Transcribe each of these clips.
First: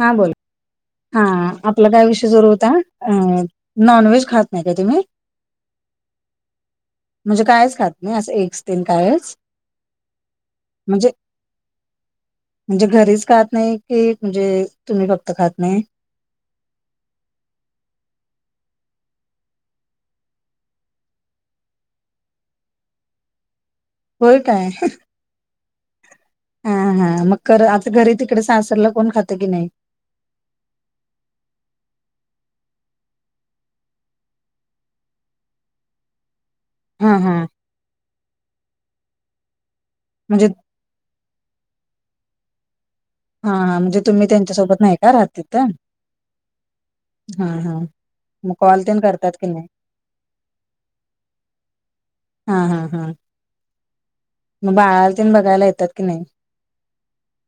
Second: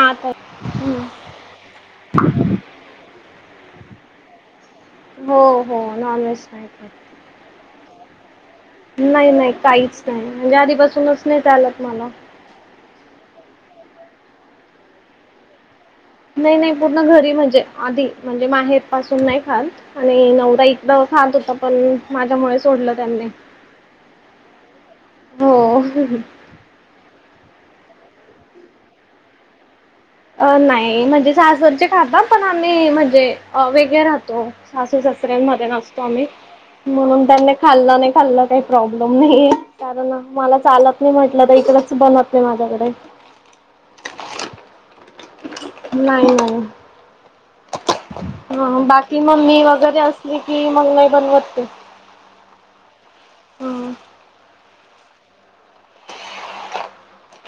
हां तर बोल हम्म. हा. आपला काय विषय जरू होता अ नॉनव्हेज खात नाही काय तुम्ही. हो हो नॉन व्हेज नाही. म्हणजे कायच खात नाही असं एक नाही नाही काहीच नाही म्हणजे म्हणजे आधीपासूनच नाही चालत मला. म्हणजे घरीच खात नाही की म्हणजे तुम्ही फक्त खात नाही. नाही नाही पूर्ण घरी म्हणजे आधी म्हणजे माहेर पासून नाही खात. आणि नवरा एकदा खात होता पण माझ्यामुळे सोडलं त्यांनी. होय काय. हो. हा हा मग आता घरी तिकडे सासरला कोण खातं की नाही. अ नाही म्हणजे सासरचे खाता पण आम्ही म्हणजे वेगळे राहतो. सासू सासऱ्यांमध्ये नसतो आम्ही. हा म्हणून हा त्यांनी खाल्लं नाही खाल्लं काही प्रॉब्लेम नाही कारण म्हणजे मला चालत. मी म्हटलं तर इकडेच बनवते माझ्याकडे. हा हां म्हणजे तुम्ही त्यांच्यासोबत नाही का राहत तिथे. नाही नाही. मग ह कॉल तेन बाकी करतात मग की मी नाही? वगैरे असले कि मग नाही बनवत ते. हा हा हा. हम्म. मग बाळाला तेन बघायला येतात की नाही.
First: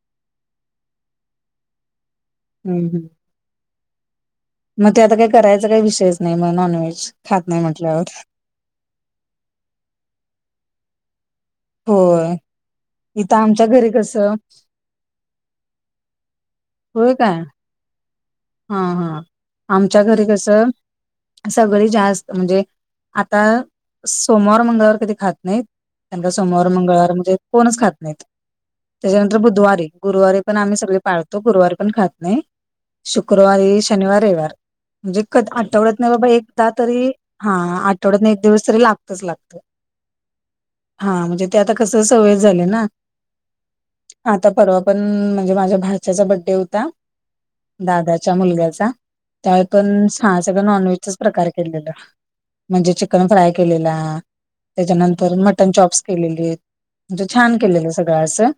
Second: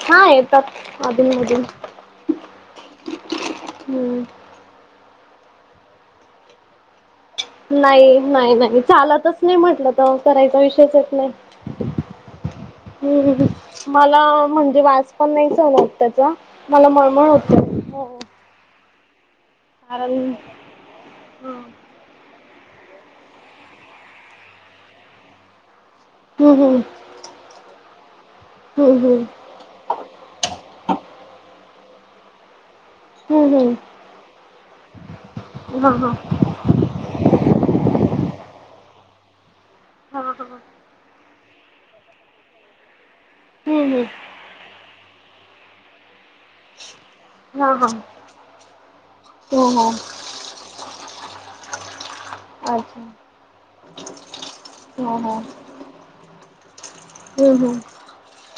हा येतात अधनमधून. हम् हम् हम्म मग त्यात काय करायचा काही विषयच नाही मग नॉनव्हेज. खात म्हटल्यावर नाही नाही नाही चालतच नाही म्हटलं तर करायचा विषयच येत नाही. होय. इथं हम्म आमच्या घरी मला, कसं म्हणजे वास पण नाही सहन होत त्याचा मला होय मळमळ काय होते. हो, हो. हा, हा आमच्या घरी कस, हम्म सगळे जास्त म्हणजे आता, सोमवार, मंगळवार कधी खात नाहीत त्यांचा सोमवार, हम्म मंगळवार म्हणजे कोनच खात नाहीत त्याच्या हम्म नंतर बुधवारी गुरुवारी पण आम्ही सगळे पाळतो, गुरुवारी पण खात नाही. हम्म हम्म हम्म शुक्रवारी, शनिवार, रविवार म्हणजे क, हा हा आठवड्यातन बाबा एक एकदा तरी हा आठवड्यात एक दिवस तरी लागतच लागत. हा, हा, हा. हा, म्हणजे ते आता कसं सवय झालेय ना. हम्म, हम्म. आता परवा पण, म्हणजे माझ्या भाच्याचा बड्डे होता हा हा दादाच्या मुलग्याचा, हो त्यावेळी हो पण सगळं नॉन व्हेजचाच प्रकार केलेल म्हणजे अच्छा चिकन फ्राय केलेला, हो त्याच्यानंतर हो मटन चॉप्स केलेलीत म्हणजे हम्म छान हम्म केलेलं सगळं असं,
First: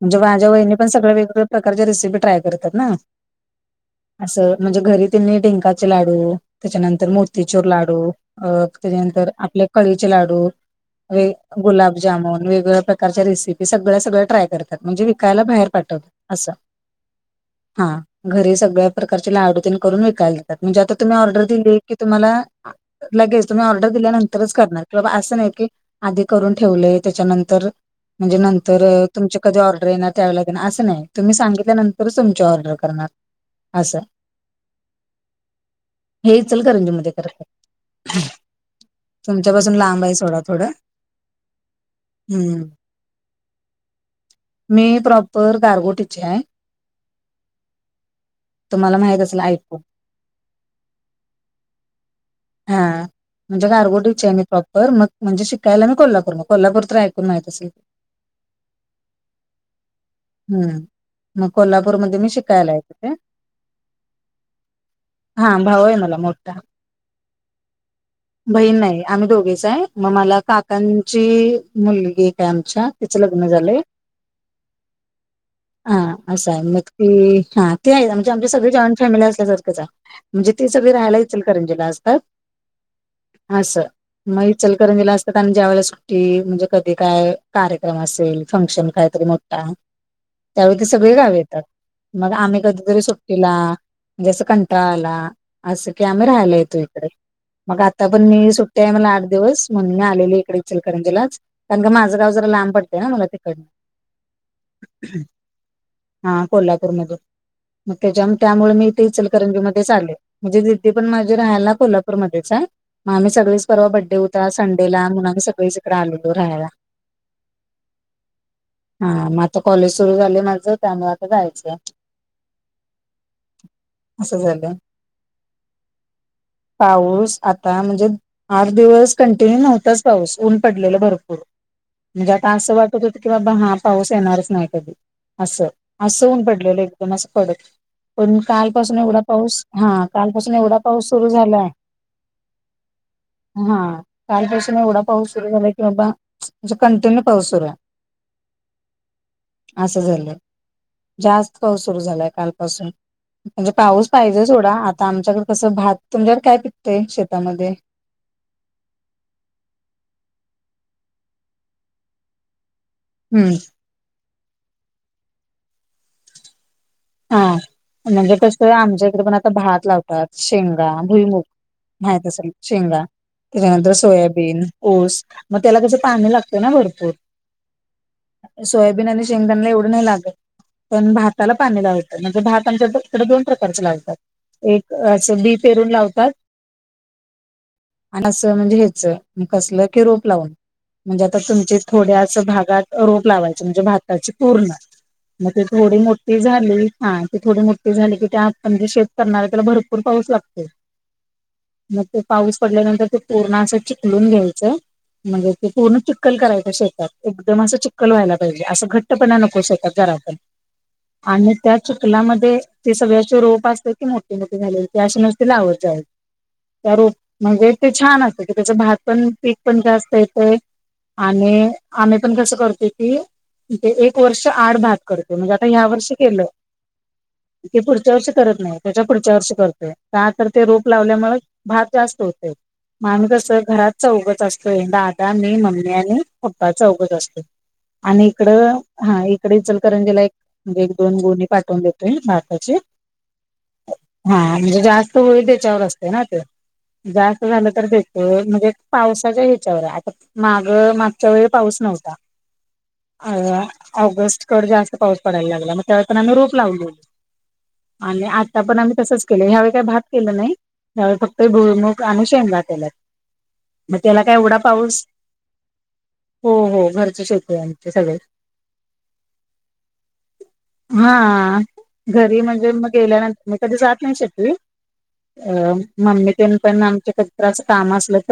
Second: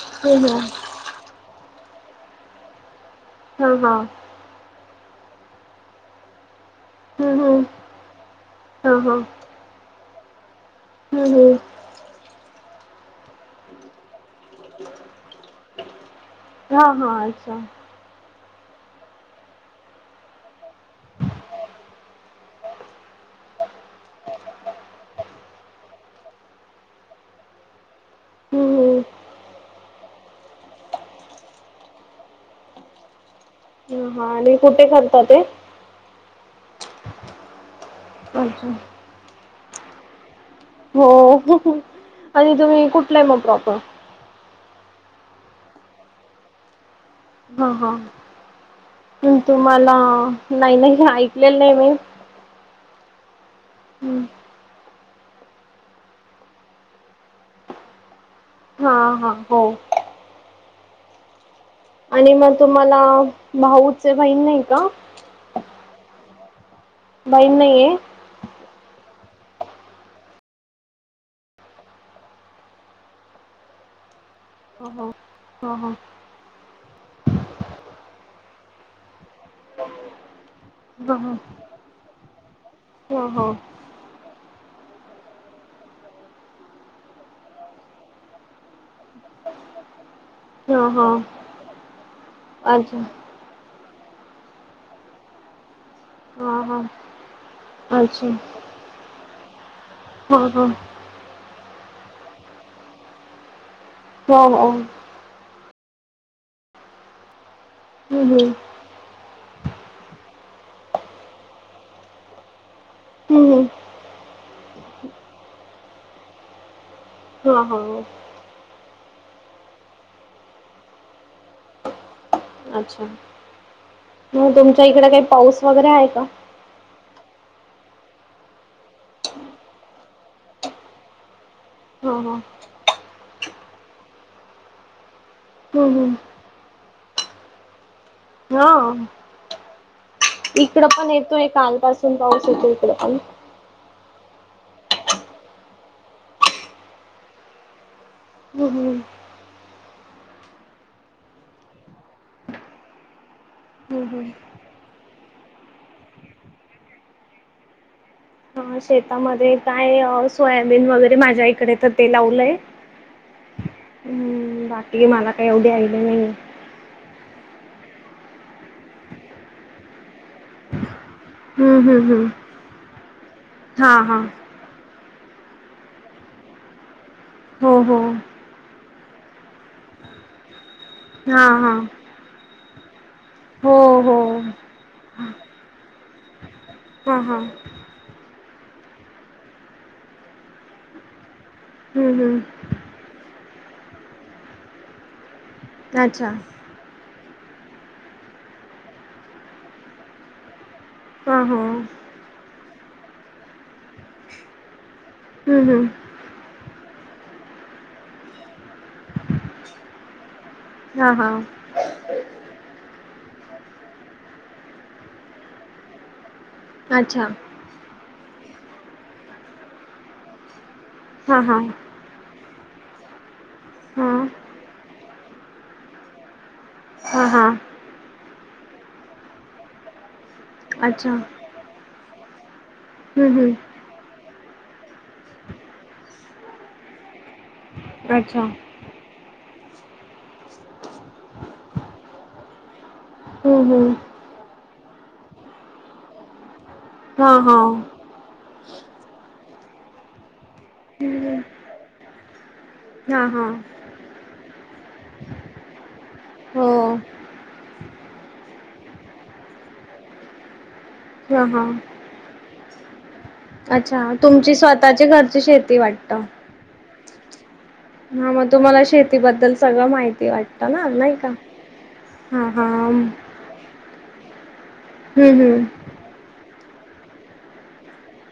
म्हणजे हम्म माझ्या वहिनी पण हम्म सगळं वेगळं प्रकारच्या रेसिपी ट्राय करतात ना हा, हा असं म्हणजे घरी त्यांनी डिंकाचे लाडू, त्याच्यानंतर हम्म हम्म मोतीचूर लाडू. अ, हा हा त्याच्यानंतर आपले कळीचे लाडू व हम्म हम्म गुलाब त्यामुळं, वेगवेगळ्या प्रकरच्या रेसिपी सगळं -सगळं ट्राय करतात म्हणजे विकायला बाहेर पाठवत. असं हा, हा अस. हां घरी सगळ्या प्रकारचे लाडू तेन करून विकायला देतात म्हणजे आता तुम्ही ऑर्डर दिली की तुम्हाला लगेच, तुम्ही ऑर्डर दिल्यानंतरच करणार क असं नाही की आधी करून ठेवलय, त्याच्यानंतर, म्हणजे नंतर हम्म तुमचे कधी ऑर्डर येणार त्यावेळेला येणार असं नाही, तुम्ही सांगितनंतरच तुमची ऑर्डर करणार. असं हा आणि कुठे करता ते? हे इचलकरंजी मध्ये करतात! अजून. तुमच्यापासून लांब आहे सोडा थोडं. हो, आणि हम्म तुम्ही कुठलं हाय मग प्रॉपर? मी प्रॉपर गारगोटी ची हाय. हा, ह तुम्हाला माहित पन असेल ऐकून तुम्हाला नाही, नाही ऐकलेलं नाही मी. हा म्हणजे हम्म. गारगोटीची हाय मी प्रॉपर, मग म्हणजे शिकायला मी कोल्हापूरला मग कोल्हापूर तर ऐकून माहित असेल? [unintelligible] हा, हा, हो. हम्म, मग कोल्हापूरमध्ये मी आणि मग शिकायला येतं तुम्हाला होते. भाऊचे बहीण नाही का हा, भाव आहे मला मोठा. बहीण नाहीये? बहीण नाही आम्ही दोघेच हाय, मग मला काकांची मुलगी एक हाय आमच्या तीच लग्न झालंय. हो, हो, ह ह असयं मग ते हा ते म्हणजे आमचे सगळे जॉईंट फॅमिली असल्यासारखंच हाय. म्हणजे ते सगळे ह राहायला ह इचलकरंजीला असतात ह हो असं म इचलकरंजीला असतात आणि ज्या वेळेला सुट्टी म्हणजे कधी काय कार्यक्रम असेल फंक्शन कायतरी म ता त्यावेळी ते ह ह सगळे गावी येतात मग आम्ही अच्छा कधीतरी सुट तिला जसं कंटाळा आला असं की आम्ही राहायंला हा हा येतो इकडे मग आता पण अच्छा मी सुट्टी हाय म्हणून आठ दिवस म्हणून मी आलेली हा इकडे हा इचलकरंजीलाच कारण का माझं गाव जरा लांब पडतंय ना मला तिकडं हो हो. हा कोल्हापूर मधून म त्याच्या हम्म त्यामुळ मी इथं इचलं करंजी मध्येच आले म्हणजे दिदी पण माझी राहायंला कोल्हापूरमध्येच आहे. म आम्ही हम्म हम्म सगळीच परवा बड्डे होता संडेला म्हणून आम्ही सगळीच इकडे आलेलो राहायला. हा हा हा म आता कॉलेज सुरू झालयं माझं त्यामुळे आता जायचं. अच्छा असं मंग झालं तुमच्या इकड काही पाऊस वगैरे आहे का? पाऊस आता म्हणजे आठ दिवस कंटिन्यू नव्हताच पाऊस ऊन पडलेला भरपूर हां म्हणजे हां आता असं वाटत होतं की बाबा हा पाऊस येणारच नायं कधी असं हं हं असं ऊन पडलेलं एकदम असं कडक पण कालपासून हां एवढा पाऊस हा कालपासून एवढा इकडं पाऊस सुरू येतोय झालाय. पण कालपासून पाऊस येतोय इकडेपण हा कालपासून एवढा पाऊस सुरू झाला की बाबा म्हणजे कंटिन्यू पाऊस सुरू आहे. हूं हूं असं झालंय जास्त पाऊस सुरू झालाय कालपासून म्हणजे हं पाऊस हं पाहिजेच सोडा आता आमच्याकड कसं भात तुमच्याकड काय पिकतंय शेतामध्ये अ शेतामध्ये काय सोयाबीन वगैरे माझ्या इकडे त ते लावलंय. हूं आणि बाकीची मला कायं एवढी आयड्या नाहीये. हा म्हणजे कसयं आमच्या इकडे पण आता भात लावतात शेंगा भुईमुग हं हं माहित हं असल शेंगा त्याच्यानंतर हां हां सोयाबीन ऊस म त्याला कसं पाणी लागतं ना भरपूर हो हो. सोयाबीन आणि शेंगदाणला एवढं नाही लागल पण हां भाताला हां नंतर भात आमच्या इकड दोन हो प्रकारच हो लावतात एक असं बी पेरून लावतात हां हां आणि असं म्हणजे हेच नी कसल की रोप लावून म्हणजे आता तुम हं थोड्या हं असं भागात रोप लावायचे म्हणजे भाताची पूर्ण मं ते थोडी मो अच्छा झाली हा ते थोडी मोठी झाली की त्या आपण जे शेत करणारे त्याला भरपूर पाऊस लागतो. हा हा मग ते पाऊस पडल्यांतर पूर्ण चिकलून घ्यायच हं म्हणजे हं पूर्ण चि चिक्कल करायंचां शेतात एकदम असं चिक्कल व्हायला पाहिजे असं घट्टपणा नको शेतात जरा पण हां हां आणि त्या चिखलामध्ये ते सगळ्याचे रोप असते की मोठीे मोठे झालेले ते असे नुसते लावतचे जाय तर अच्छा म्हणजे ते छान असत क त्याच भात पण पीक पण जास्त येतय. हां हां आणि आम्ही पण कसं करतो की ततिथे एक हां वर्ष आड भात करतो म्हणजे आता ह्यावर्षी केल हां हां की ते पुढच्या वर्षी करत नायं त्याच्या पुढच्या वर्षी करतोय. का तर ते रोप अच्छा लावल्यामुळे हम्म भात जास्त होतोय. मग आम्ही कस हम्म घरात चौघ च असतोय दादा मी मम्मी आणि पप्पा चौघच असतोय आणि अच्छा इकड. हा इकडे चलकरंजीला एक म्हणजे एक दोन गोणी पाठवून देतोय भाताचे हो हो. हा म्हणजे जास्त होईल त्याच्यावर असतय ना ते हां जास्त हां झालं तर देते. म्हणजे पावसाच्या ह्याच्यावर आहे आता माग मागच्या हं वेळी पाऊस नव्हता. हां अ हां ऑगस्ट कड जास्त पाऊस पडायला लागला. त्यावेळे पण आम्ही रोप हो लावून लाेवले आणि आता पण आम्ही तसंच केलं ह्यावेळी काही भात केलं नाही. त्यावेळी फक्त हां हां भुईमूग आणि शेंगा केल्यात. मग अच्छा त्याला काय तुमची एवढा पाऊस स्वतःची घरची शेती वाटत. हो हो घरची शेती आहे आमची सगळे हा मग तुम्हाला शेतीबद्दल सगळं माहिती वाटत. हा घरी हां म्हणजे मग हम्म गेल्यानंतर मी कधी जात नाही शकली. हम्म मम्मी ते पण आमच्या कधीतर असं काम असेल तरच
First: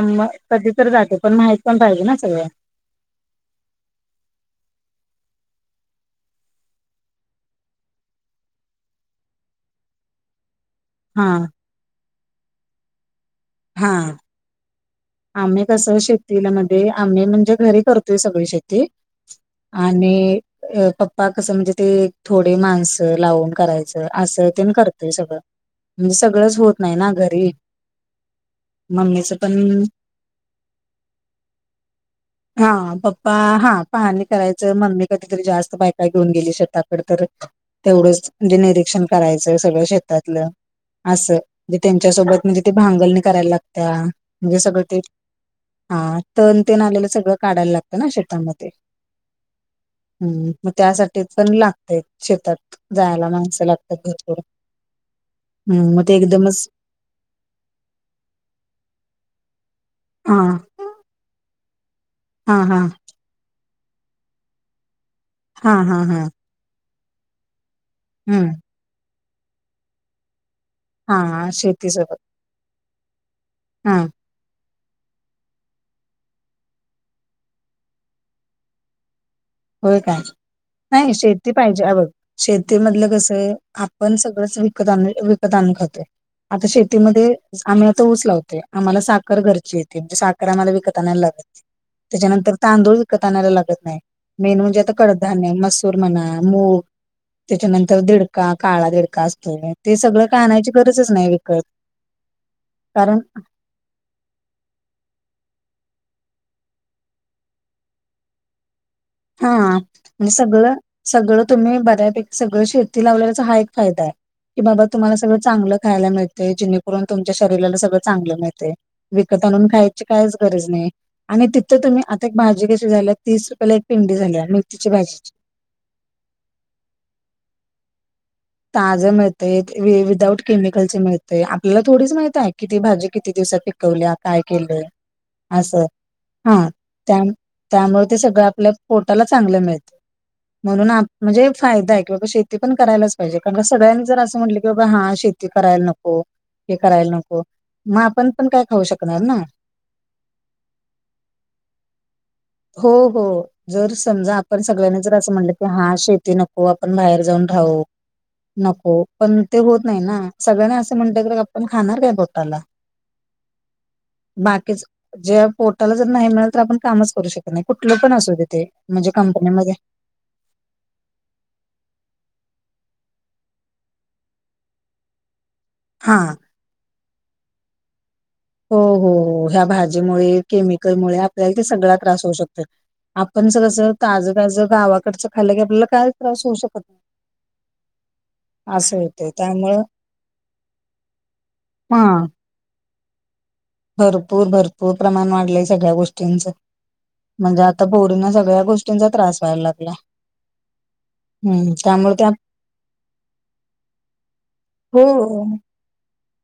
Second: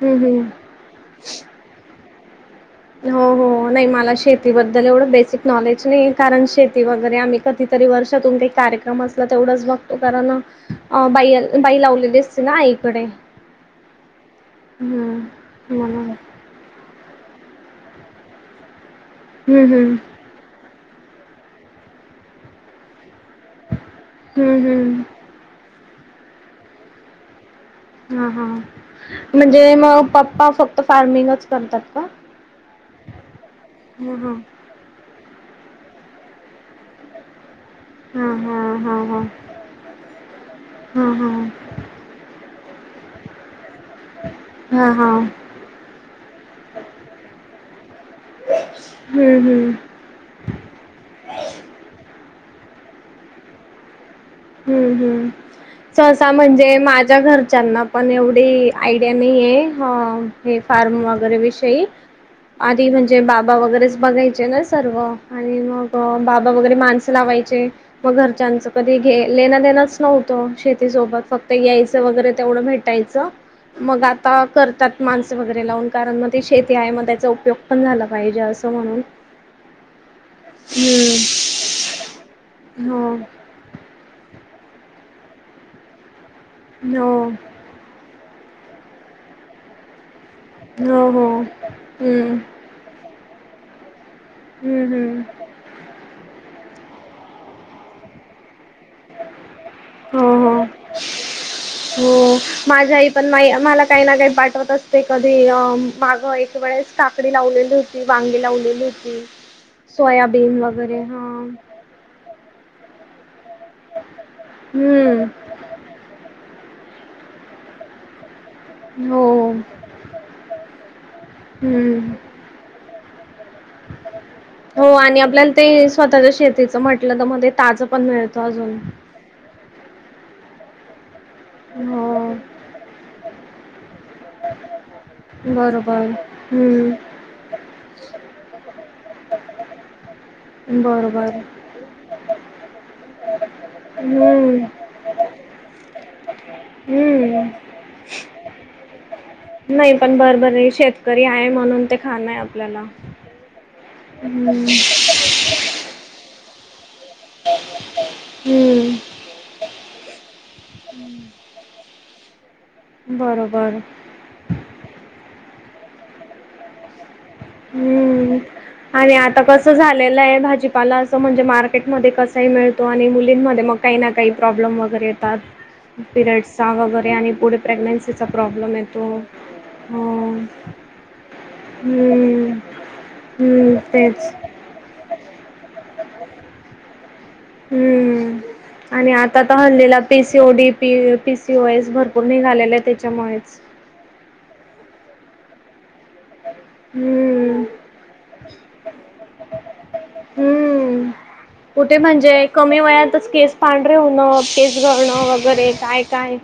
हम्म असलं तरच त्या हम्म कधी तर जाते पण माहि पाहिजे ना सगळ. हो हो नाही मला शेतीबद्दल एवढं बेसिक नॉलेज नाही कारण शेती वगैरे आम्ही कधी तरी वर्षातून कधी काय कार्यक्रम असला तेवढाच बघतो कारण अ हा बाई बाई लावलेली असते ना आईकडे हा. हम्म. आम्ही कसं शेतीला मध्ये आम्ही म्हणजे घरी करतोय सगळी शेती हं हं आणि पप्पा कस म्हणजे ते थोडे माणस लावून करायचे. असं हं तेन हं करतोय सगळं म्हणजे सगळंच होत नाही ना घरी हा हा मम्मीच पण म्हणजे मग पप्पा फक्त फार्मिंगच करतात का? हा पप्पा हा हां पहानी हां करायच. मम्मी कधीतरी जास्त बायका घेऊन गेली शेताकड तर तेवढंच हां म्हणजे हां निरीक्षण हां हां करायचं सगळ शेतातलं हां असं. हां म्हणजे त्यांच्या सोबत म्हणजे ते भांगलणी करायला लागत्या म्हणजे सगळं. हां ते हां हा तण तेन आलेलं सगळं काढायला लागतं ना शेतामध्ये हम् हम्. हम्म मग त्यासाठीच पण लागत शेतात जायला माणसं लागतात भरपूर हम्म हम् हम्म मग ते सहसा एकदमच म्हणजे माझ्या घरच्यांना पण एवढी आयडिया नाही आहे हा हे फार्म वगैरे विषयी हा हा आधी म्हणजे बाबा वगैरेच बघायचे ना सर्व आणि हा मग हा हा बा. वगैरे माणस लावायचे मग हम्म घरच्यांच कधी लेन देणच नव्हतं शेती सोबत हा फक्त शेती यायचं सोबत वगैरे तेवढं भेटायचं हा मग आ. आता करतात माणसं वगैरे लावून कारण मग ती शेती आहे, मग त्याचा उपयोग पण झाला पाहिजे असं म्हणून होय काय नाही शेती पाहिजे हे बघ शेतीमधलं हम्म कस? पण सगळंच विकत विकत आणून खातोय आता हो हो शेतीमध्ये आम्ही आता ऊस लावतोय आम्हाला साखर घरची येते म्हणजे सा. साखर आम्हाला विकत हो आणायला हो लागत नाही हम्म त्याच्यानंतर तांदूळ विकत आणाला लागत नाही मेन म्हणजे हम्म आता हम्म कडधान्य मसूर म्हणा मूग त्याच्यानंतर दिड का काळा देडका असतो ते सगळं हो काय आणायची गरजच नाही विकत. माझ्या आई कारण पण मा काही ना काही पाठवत असते. कधी मागं एक वेळेस काकडी लावलेली होती. वांगी लावलेली होती. हा आणि सोयाबीन सगळं वगैरे हा सगळं तुम्ही बऱ्यापैकी सगळं शेती लावल्याचा हा एक फायदाय. की बाबा तुम्हाला हम्म सगळं चांगलंच खायला मिळतय. जेणेकरून तुमच्या शरीराला सगळं चांगलं मिळतय. हो विकत आणून खायची कायच गरज नाही. आणि तिथं तुम्ही हम्म आता एक भाजी कशी झाल्या तीस रुपयेला एक पिंडी झाल्या मेथीची हो भाजी. आणि आपल्याला ते स्वतःच्या शेतीच म्हटलं, त म ताजं पण मिळत. ताज मिळतय. विदाऊट केमिकल मिळ ते. आपल्याला थोडीच हो माहितय कि ती भाजी किती दिवसात पिकवल्या काय केलंय. असं बरोबर हा हम्म त्या त्यामुळे ते सगळं आपल्या पोटाला चांगलं मिळत. म्हणून आ बरोबर म्हणजे फायदाय की बाबा शेती पण करायलाच पाहिजे, कारण का सगळ्यांनी जर असं म्हटलं हम्म की बा हा शेती करायला नको. हे करायला नको. हम्म मग आपण पण काय खाऊ शकणार ना. नाही पण बरबरे. शेतकरी आहे म्हणून ते खाणंय. हो हो जर समजा आपण सगळ्यांनी जर असं म्हटलं की हा शेती नक् को. आपण बाहेर जाऊन राहू. नको. हम्म पण ते होत नाही ना. सगळ्यांना असं म्हणते क आपण खाणार काय पोटाला? बरोबर. बाकीच ज्या पोटाला जर नाही मिळेल तर, आपण कामच करू शक त नाही. कुठलं पण असू दे ते. म्हणजे कंपनीमध्ये आलेलाय भाजीपाला असं म्हणजे मार्केटमध्ये कसाही मिळतो आणि मुलींमध्ये मग काही ना काही प्रॉब्लेम वगैरे येतात. ह [unintelligible] पिरियड चा वगैरे आणि पुढे प्रेग्न्सीचा प्रॉब्लेम. हो येतो. हो हो. ह्या भाजीमुळे, हो. केमिकलमुळे आपल्याला ते सगळा त्रास हम्म. होतो. आपण ज हम्म. कस. ताज तेच. ताज गावाकडचं खालं की आपल्याला कायच त्रास होऊ शकत नाही. हम्म. असं आणि होतंय आता त त्यामुळं हल्लीला पी सी ओ डी. प पी सी ओ एस भरपूर हा. निघालेलेते. त्याच्यामुळेच. भरपूर भरपूर प्रमाण वाढलंय सगळ्या गोष्टी ष्टींच. हम्म. म्हणजे आता पोरी सगळ्या गोष्टींचा त्रास व्हायला लागला. हम्म. [inaudible] कुठे त्यामुळे त्या म्हणजे कमी वयातच केस पांढरे होणं. केस हो गळणं वगैरे काय काय.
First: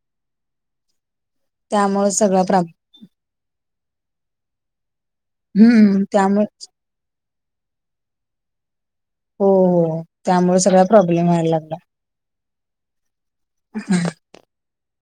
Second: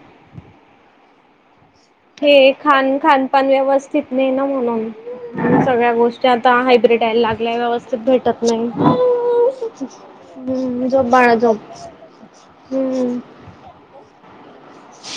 त्यामुळे सगळा हे प्रॉब्लेम खान खान पण व्यवस्थित नाही ना म्हणून. सगळ्या हम्म गोष्टी त्यामुळे आता हायब्र्रीड यायला लागल्या. व्यवस्थित भेटत नाही. हो हो त्यामुळे सगळा हम्म झोप प्रॉब्लेम बाळ व्हायला झोप. लागला. हम्म. हम्म.